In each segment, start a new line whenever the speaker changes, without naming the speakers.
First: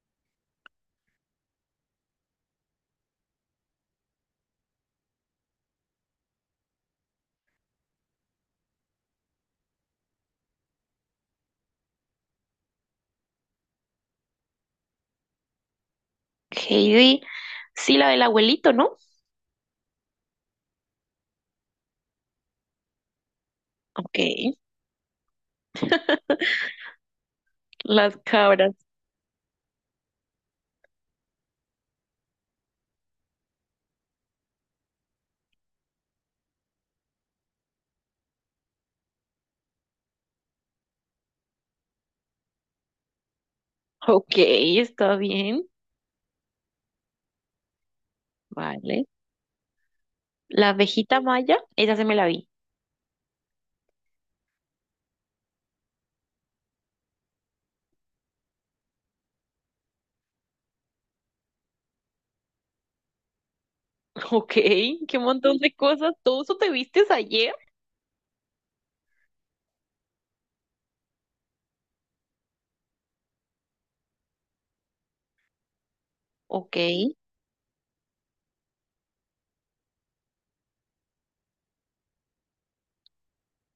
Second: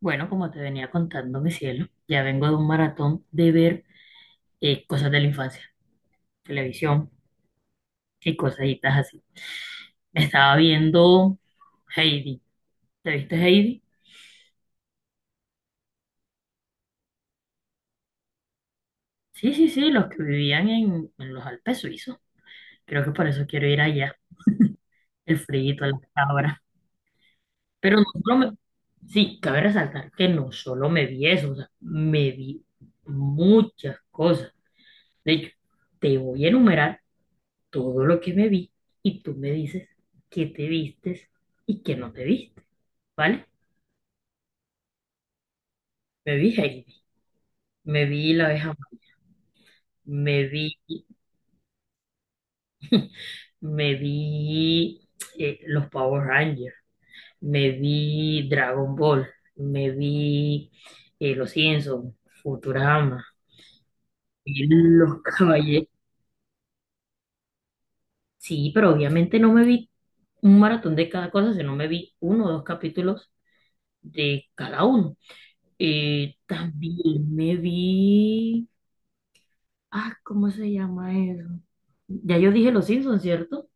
Bueno, como te venía contando, mi cielo, ya vengo de un maratón de ver cosas de la infancia, televisión y cositas así. Me estaba viendo Heidi. ¿Te viste Heidi?
Heidi, sí, la del abuelito, ¿no?
Sí, sí, sí, los que vivían en los Alpes suizos. Creo que por eso quiero ir allá,
Ok,
el frío, las cabras. Pero no
las
solo me...
cabras.
Sí, cabe resaltar que no solo me vi eso, o sea, me vi muchas cosas. De hecho, te voy a enumerar todo lo que me vi y tú me dices qué te vistes y qué no te viste, ¿vale?
Ok, está bien.
Me vi Heidi, me vi la abeja, Maya,
Vale.
me vi,
La abejita maya, esa se me la vi.
me vi los Power Rangers, me vi Dragon Ball, me vi Los Simpsons, Futurama,
Ok,
y
qué
Los
montón de
Caballeros.
cosas. ¿Todo eso te vistes ayer?
Sí, pero obviamente no me vi un maratón de cada cosa, sino me vi uno o dos capítulos de cada uno.
Ok,
También me vi. Ah, ¿cómo se llama eso? Ya yo dije Los Simpsons, ¿cierto?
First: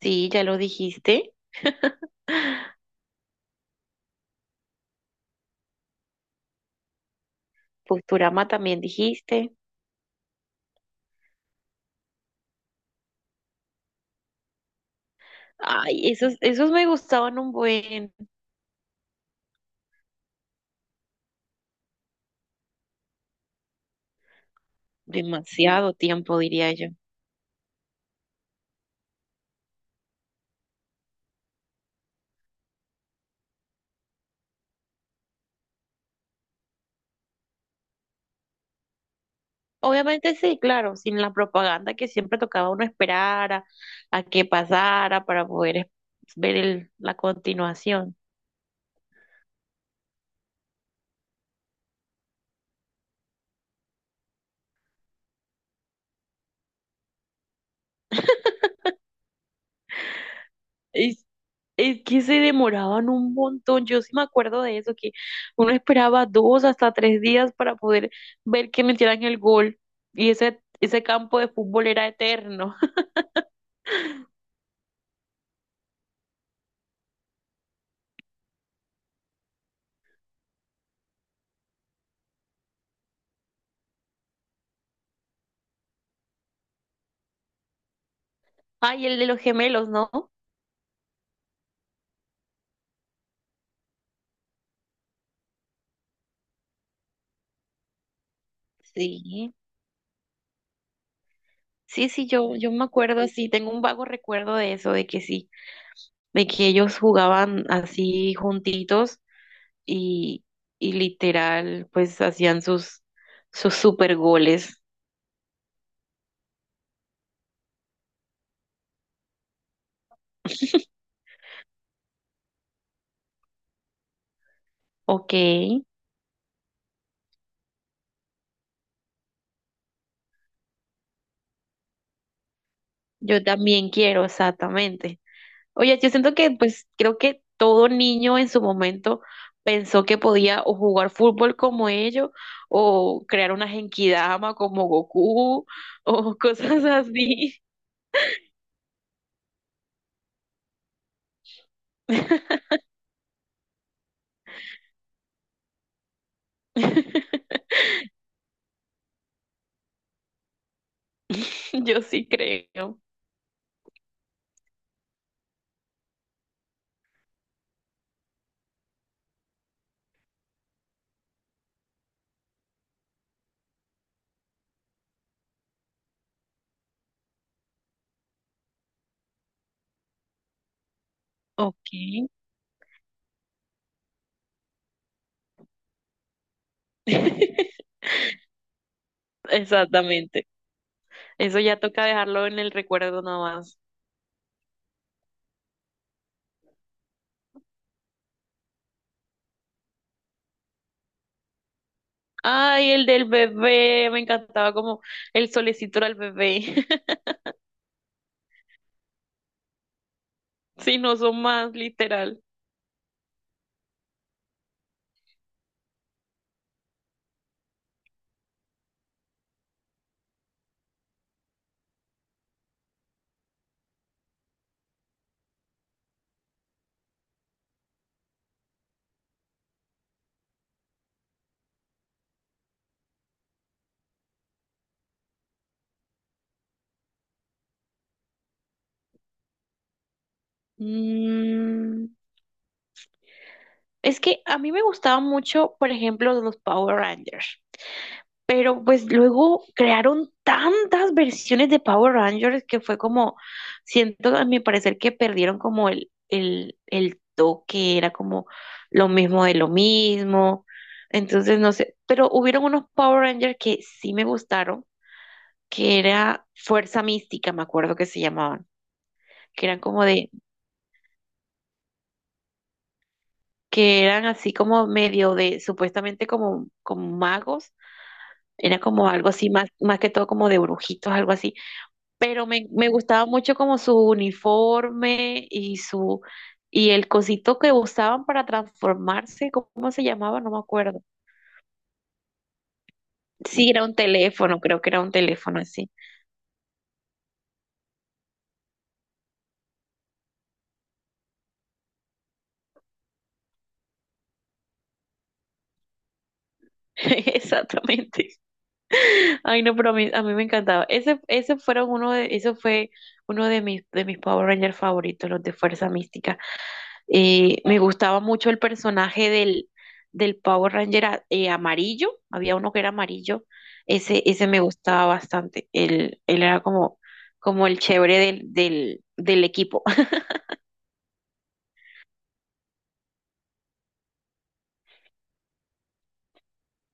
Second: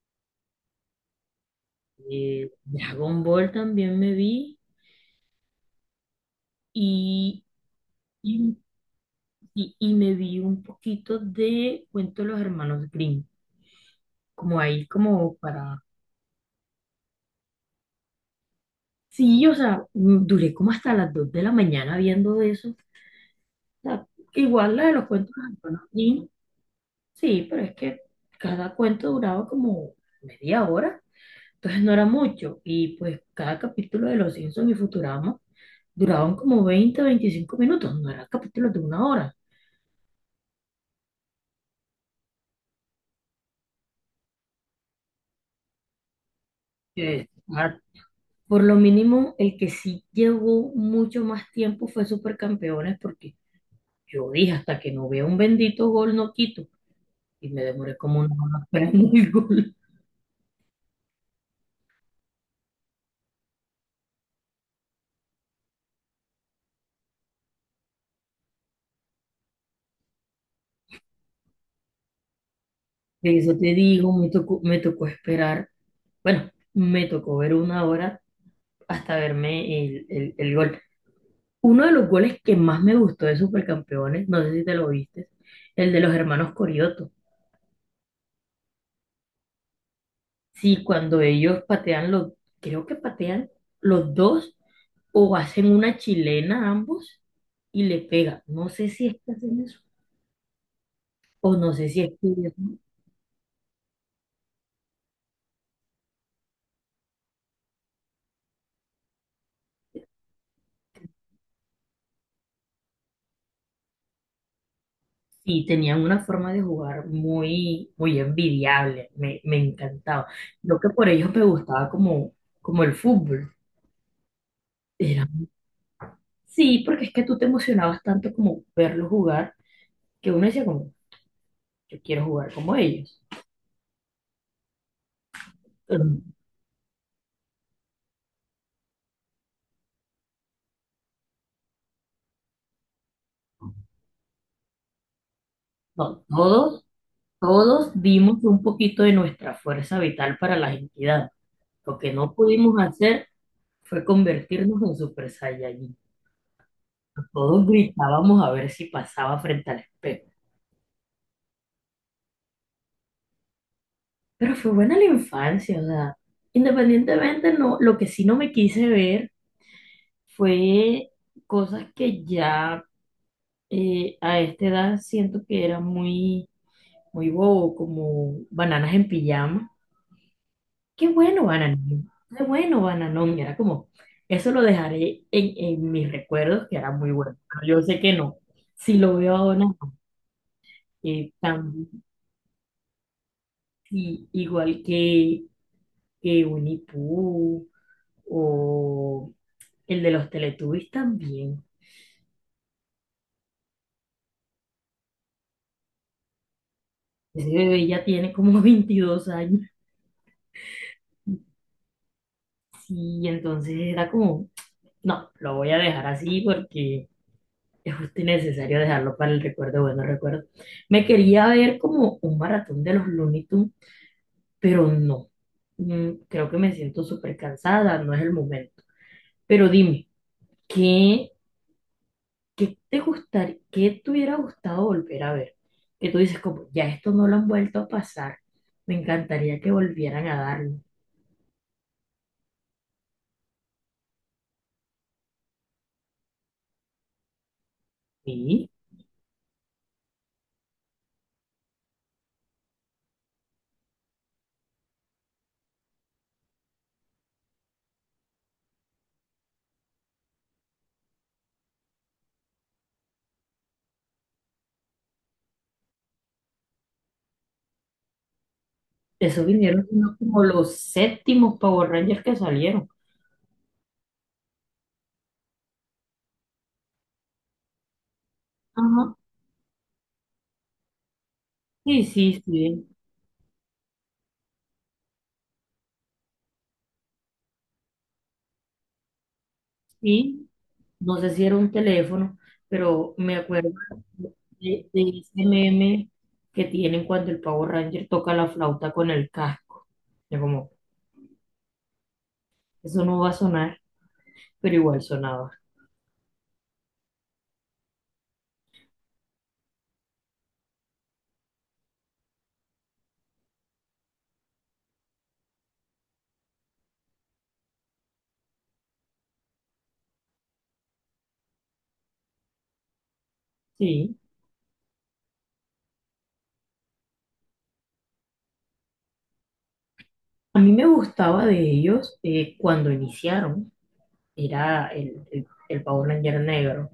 sí, ya lo dijiste.
Dragon Ball también me vi y,
Posturama
y,
también dijiste.
y me vi un poquito de Cuento de los Hermanos Grimm, como ahí, como para...
Ay, esos, esos me gustaban un buen,
Sí, o sea, duré como hasta las 2 de la mañana viendo eso. O sea, igual la de los cuentos de los hermanos
demasiado
Grimm,
tiempo, diría yo.
sí, pero es que cada cuento duraba como media hora, entonces no era mucho. Y pues cada capítulo de Los Simpsons y Futurama duraban como 20, 25 minutos, no eran capítulos de una hora.
Obviamente sí, claro, sin la propaganda que siempre tocaba uno esperar a que pasara para poder ver la
Eh, ah,
continuación.
por lo mínimo, el que sí llevó mucho más tiempo fue Supercampeones, porque yo dije, hasta que no vea un bendito gol, no quito. Y me demoré como una hora esperando el gol.
Es, es que se demoraban un montón, yo sí me acuerdo de eso, que uno esperaba dos hasta tres días para poder ver que metieran el gol y ese campo de fútbol era eterno.
De eso te digo, me tocó esperar, bueno, me tocó ver una hora hasta verme el gol. Uno de los goles que más me gustó de Supercampeones, no sé si te lo viste, el de los hermanos Corioto.
Ay, el de los gemelos, ¿no?
Sí, cuando ellos patean los, creo que patean los dos o hacen una chilena ambos y le pega. No sé si es que
Sí,
hacen eso o no sé si
sí,
es
sí,
que ellos-
yo me acuerdo, sí, tengo un vago recuerdo de eso, de que sí, de que ellos jugaban así juntitos y, y literal, pues hacían sus, sus super goles.
sí, tenían una forma de jugar muy, muy envidiable. Me encantaba. Lo que por ellos me gustaba como el fútbol. Era-
Ok,
sí, porque es que tú te emocionabas tanto como verlos jugar que uno decía como, yo quiero jugar como ellos.
yo también quiero, exactamente. Oye,
Pero
yo siento que, pues, creo que todo niño en su momento pensó que podía o jugar fútbol como ellos, o crear una genkidama como Goku,
no,
o
no
cosas
todos.
así.
Todos dimos un poquito de nuestra fuerza vital para la entidad. Lo que no pudimos hacer fue convertirnos en Super Saiyajin. Todos gritábamos a ver si pasaba frente al espejo.
Yo sí creo.
Pero fue buena la infancia, o sea, independientemente, no, lo que sí no me quise ver fue cosas que ya a esta edad siento que era muy, muy bobo, como bananas en pijama. Qué bueno,
Ok.
Bananón. Qué bueno, Bananón. Era como, eso lo dejaré en mis recuerdos, que era muy bueno. Pero yo sé que no. Si lo veo ahora, no.
Exactamente.
Eh,
Eso ya
tam-
toca dejarlo en el recuerdo nada más.
igual que Winnie Pooh o el de los Teletubbies también.
Ay, el del bebé, me encantaba como el solecito era el bebé.
Ese bebé ya tiene como 22 años.
Si no son más, literal.
Sí, entonces era como, no, lo voy a dejar así porque es justo y necesario dejarlo para el recuerdo, bueno recuerdo. Me quería ver como un maratón de los Looney Tunes, pero no. Creo que me siento súper cansada, no es el momento. Pero dime, ¿qué, qué te gustaría, qué te hubiera gustado volver a ver? Que tú dices, como, ya esto no lo han vuelto a pasar, me encantaría que volvieran a darlo.
Mm, es que a mí me gustaban mucho, por ejemplo, los Power Rangers,
Sí,
pero pues luego crearon tantas versiones de Power Rangers que fue como, siento a mi parecer que perdieron como el toque, era como lo mismo de lo mismo. Entonces, no sé, pero hubieron unos Power Rangers que sí me gustaron, que era Fuerza Mística, me acuerdo que se llamaban,
eso
que eran
vinieron
como
siendo
de,
como los séptimos Power Rangers que salieron.
que eran así como medio de, supuestamente como, como magos, era como
Ajá.
algo así, más, más que todo como de brujitos, algo así,
Sí, sí,
pero me,
sí,
me gustaba mucho como su uniforme y su, y el cosito que usaban para transformarse. ¿Cómo se llamaba?
sí.
No me acuerdo.
No sé si era un teléfono, pero me
Sí,
acuerdo
era un teléfono, creo que
de,
era
de
un
ese
teléfono así.
meme que tienen cuando el Power Ranger toca la flauta con el casco. Yo como, eso no va a sonar, pero igual sonaba.
Exactamente. Ay, no, pero a mí me encantaba. Ese fueron uno de, eso fue uno de mis Power Rangers favoritos, los de Fuerza Mística. Me gustaba mucho el personaje del, del Power Ranger amarillo. Había uno que era amarillo.
Sí.
Ese me gustaba bastante. Él era como, como el chévere del equipo.
A mí me gustaba de ellos cuando iniciaron, era el Power Ranger negro.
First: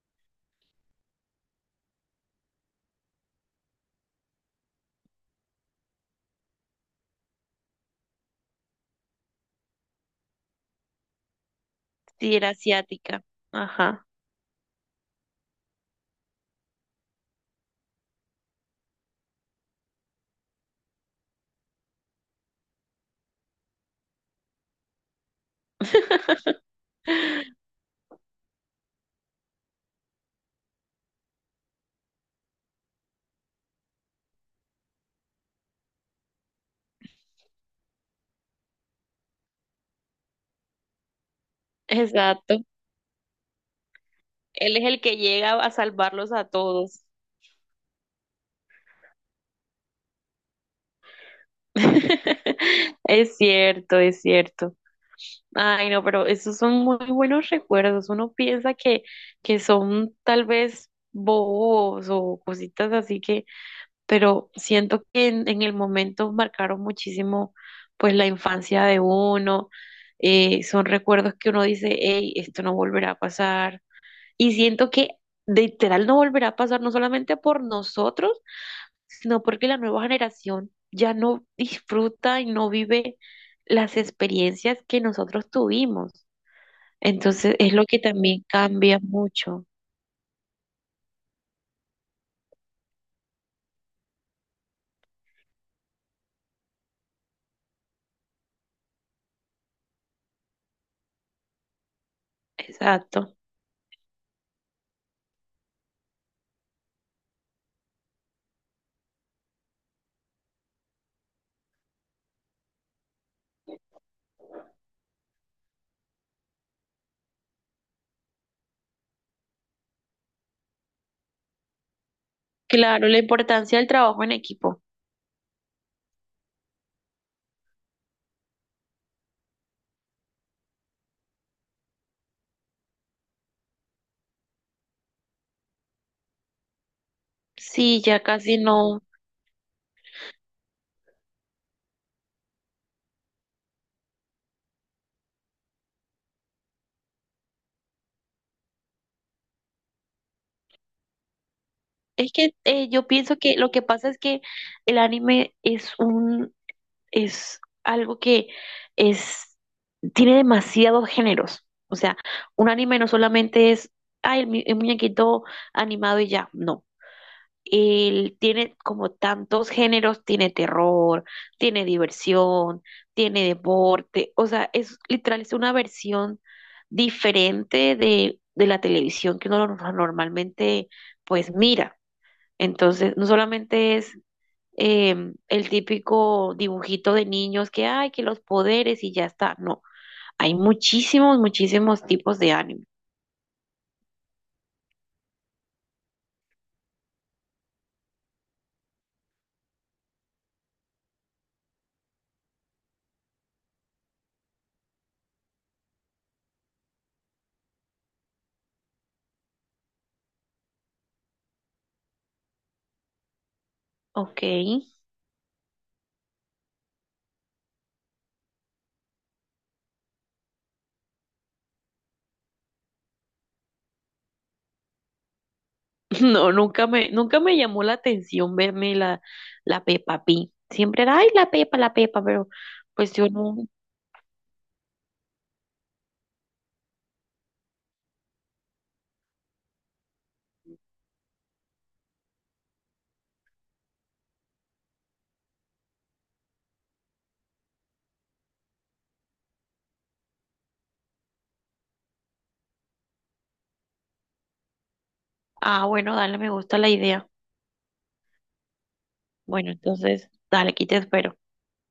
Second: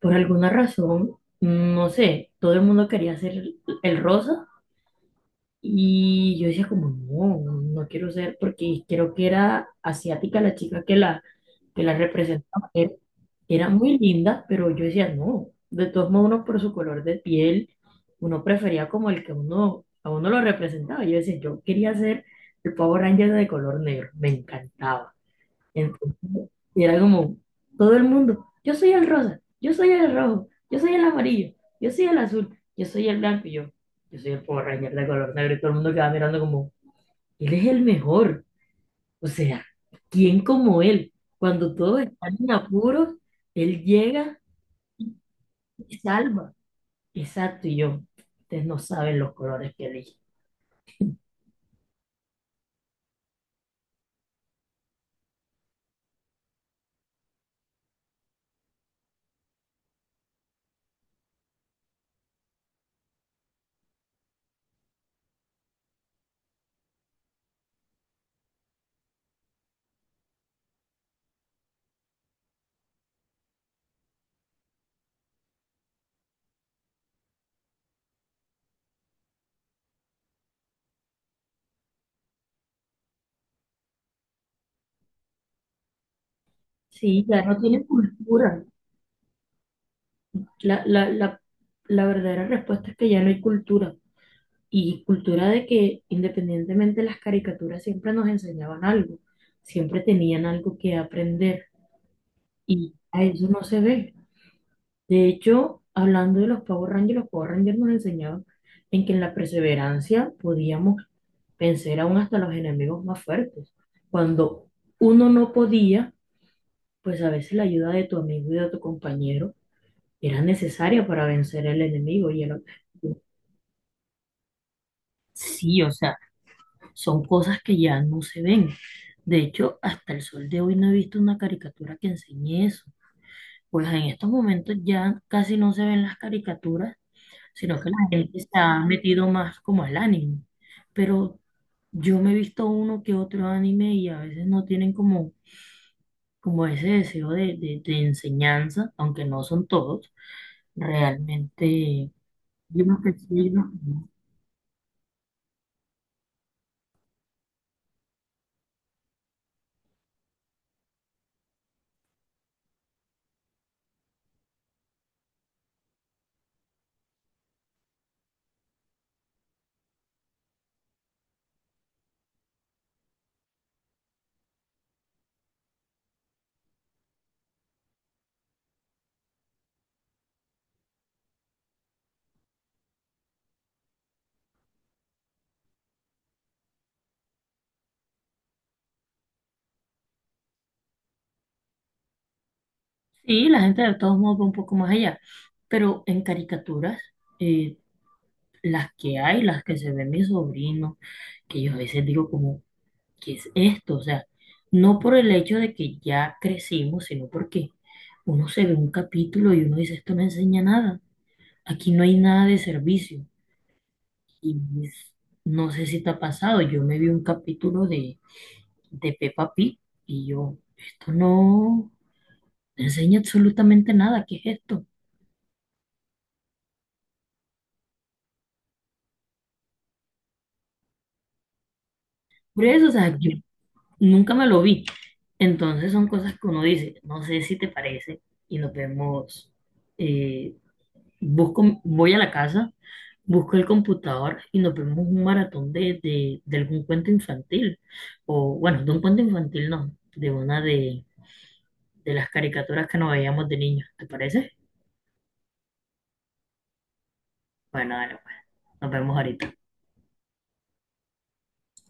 Por alguna razón, no sé, todo el mundo quería ser el rosa y yo decía como, no, no, no quiero ser, porque creo que era asiática la chica que la
Sí, era
representaba. Era,
asiática.
era muy
Ajá.
linda, pero yo decía, no, de todos modos uno por su color de piel, uno prefería como el que uno, a uno lo representaba. Yo decía, yo quería ser el Power Ranger de color negro, me encantaba. Entonces, era como todo el mundo, yo soy el rosa, yo soy el rojo, yo soy el amarillo, yo soy el azul, yo soy el blanco, y yo soy el Power Ranger de color negro, y todo el mundo quedaba mirando como, él es el mejor. O sea, ¿quién como él? Cuando todos están en
Exacto.
apuros, él llega
Él es el que llega a
y
salvarlos a
salva.
todos.
Exacto, y yo, ustedes no saben los colores que elige.
Es cierto, es cierto. Ay, no, pero esos son muy buenos recuerdos. Uno piensa que son tal vez bobos o cositas así que, pero siento que en el momento marcaron muchísimo pues la infancia de uno. Son recuerdos que uno dice, hey, esto no volverá a pasar. Y siento que literal no volverá a pasar, no solamente por nosotros, sino porque la nueva generación ya no disfruta y no vive las experiencias que nosotros tuvimos.
Sí, ya
Entonces
no
es
tiene
lo que también
cultura.
cambia mucho.
La, la, la, la verdadera respuesta es que ya no hay cultura. Y cultura de que independientemente las caricaturas siempre nos enseñaban algo, siempre tenían algo que aprender y a
Exacto.
eso no se ve. De hecho, hablando de los Power Rangers nos enseñaban en que en la perseverancia podíamos vencer aún hasta los enemigos más fuertes. Cuando uno no podía, pues a veces la ayuda de tu amigo y de tu compañero era necesaria para vencer el enemigo y el
Claro, la
objetivo.
importancia del trabajo en equipo.
Sí, o sea, son cosas que ya no se ven. De hecho, hasta el sol de hoy no he visto una caricatura que enseñe eso. Pues en estos momentos ya casi no se ven las caricaturas sino que la
Sí, ya
gente se
casi
ha
no.
metido más como al anime. Pero yo me he visto uno que otro anime y a veces no tienen como, como ese deseo de enseñanza, aunque no son todos, realmente.
Es que
Hay unos
yo
que
pienso
sí, hay
que
unos
lo
que
que
no.
pasa es que el anime es un, es algo que es, tiene demasiados géneros. O sea, un anime no solamente es, ay, el, el muñequito animado y ya, no. Él tiene como tantos géneros, tiene terror, tiene diversión, tiene deporte, o sea, es literal, es una versión diferente de la televisión que uno normalmente pues mira. Entonces, no solamente es el típico dibujito de niños que hay, que los poderes y ya está. No, hay muchísimos, muchísimos tipos de anime.
Sí, la gente de todos modos va un poco más allá, pero en caricaturas, eh, las que hay, las que se ven mis sobrinos, que yo a veces digo como, ¿qué es esto? O sea, no por el hecho de que ya crecimos, sino porque uno se ve un capítulo y uno dice, esto no enseña nada, aquí no hay nada de servicio.
Ok.
Y pues, no sé si te ha pasado, yo me vi un capítulo de Peppa Pig y yo, esto no enseña absolutamente nada, ¿qué es esto?
No, nunca me, nunca me llamó la atención verme la, la Peppa Pig. Siempre era, ay, la Pepa, pero
Por eso, o
pues
sea,
yo
yo
no.
nunca me lo vi. Entonces son cosas que uno dice, no sé si te parece y nos vemos. Eh, busco, voy a la casa, busco el computador y nos vemos un maratón de, de algún cuento infantil. O bueno, de un cuento infantil no, de una de las caricaturas que nos veíamos de niños. ¿Te parece?
Ah, bueno, dale, me gusta la idea.
Bueno, dale, pues. Nos vemos ahorita.
Bueno, entonces, dale, aquí te espero.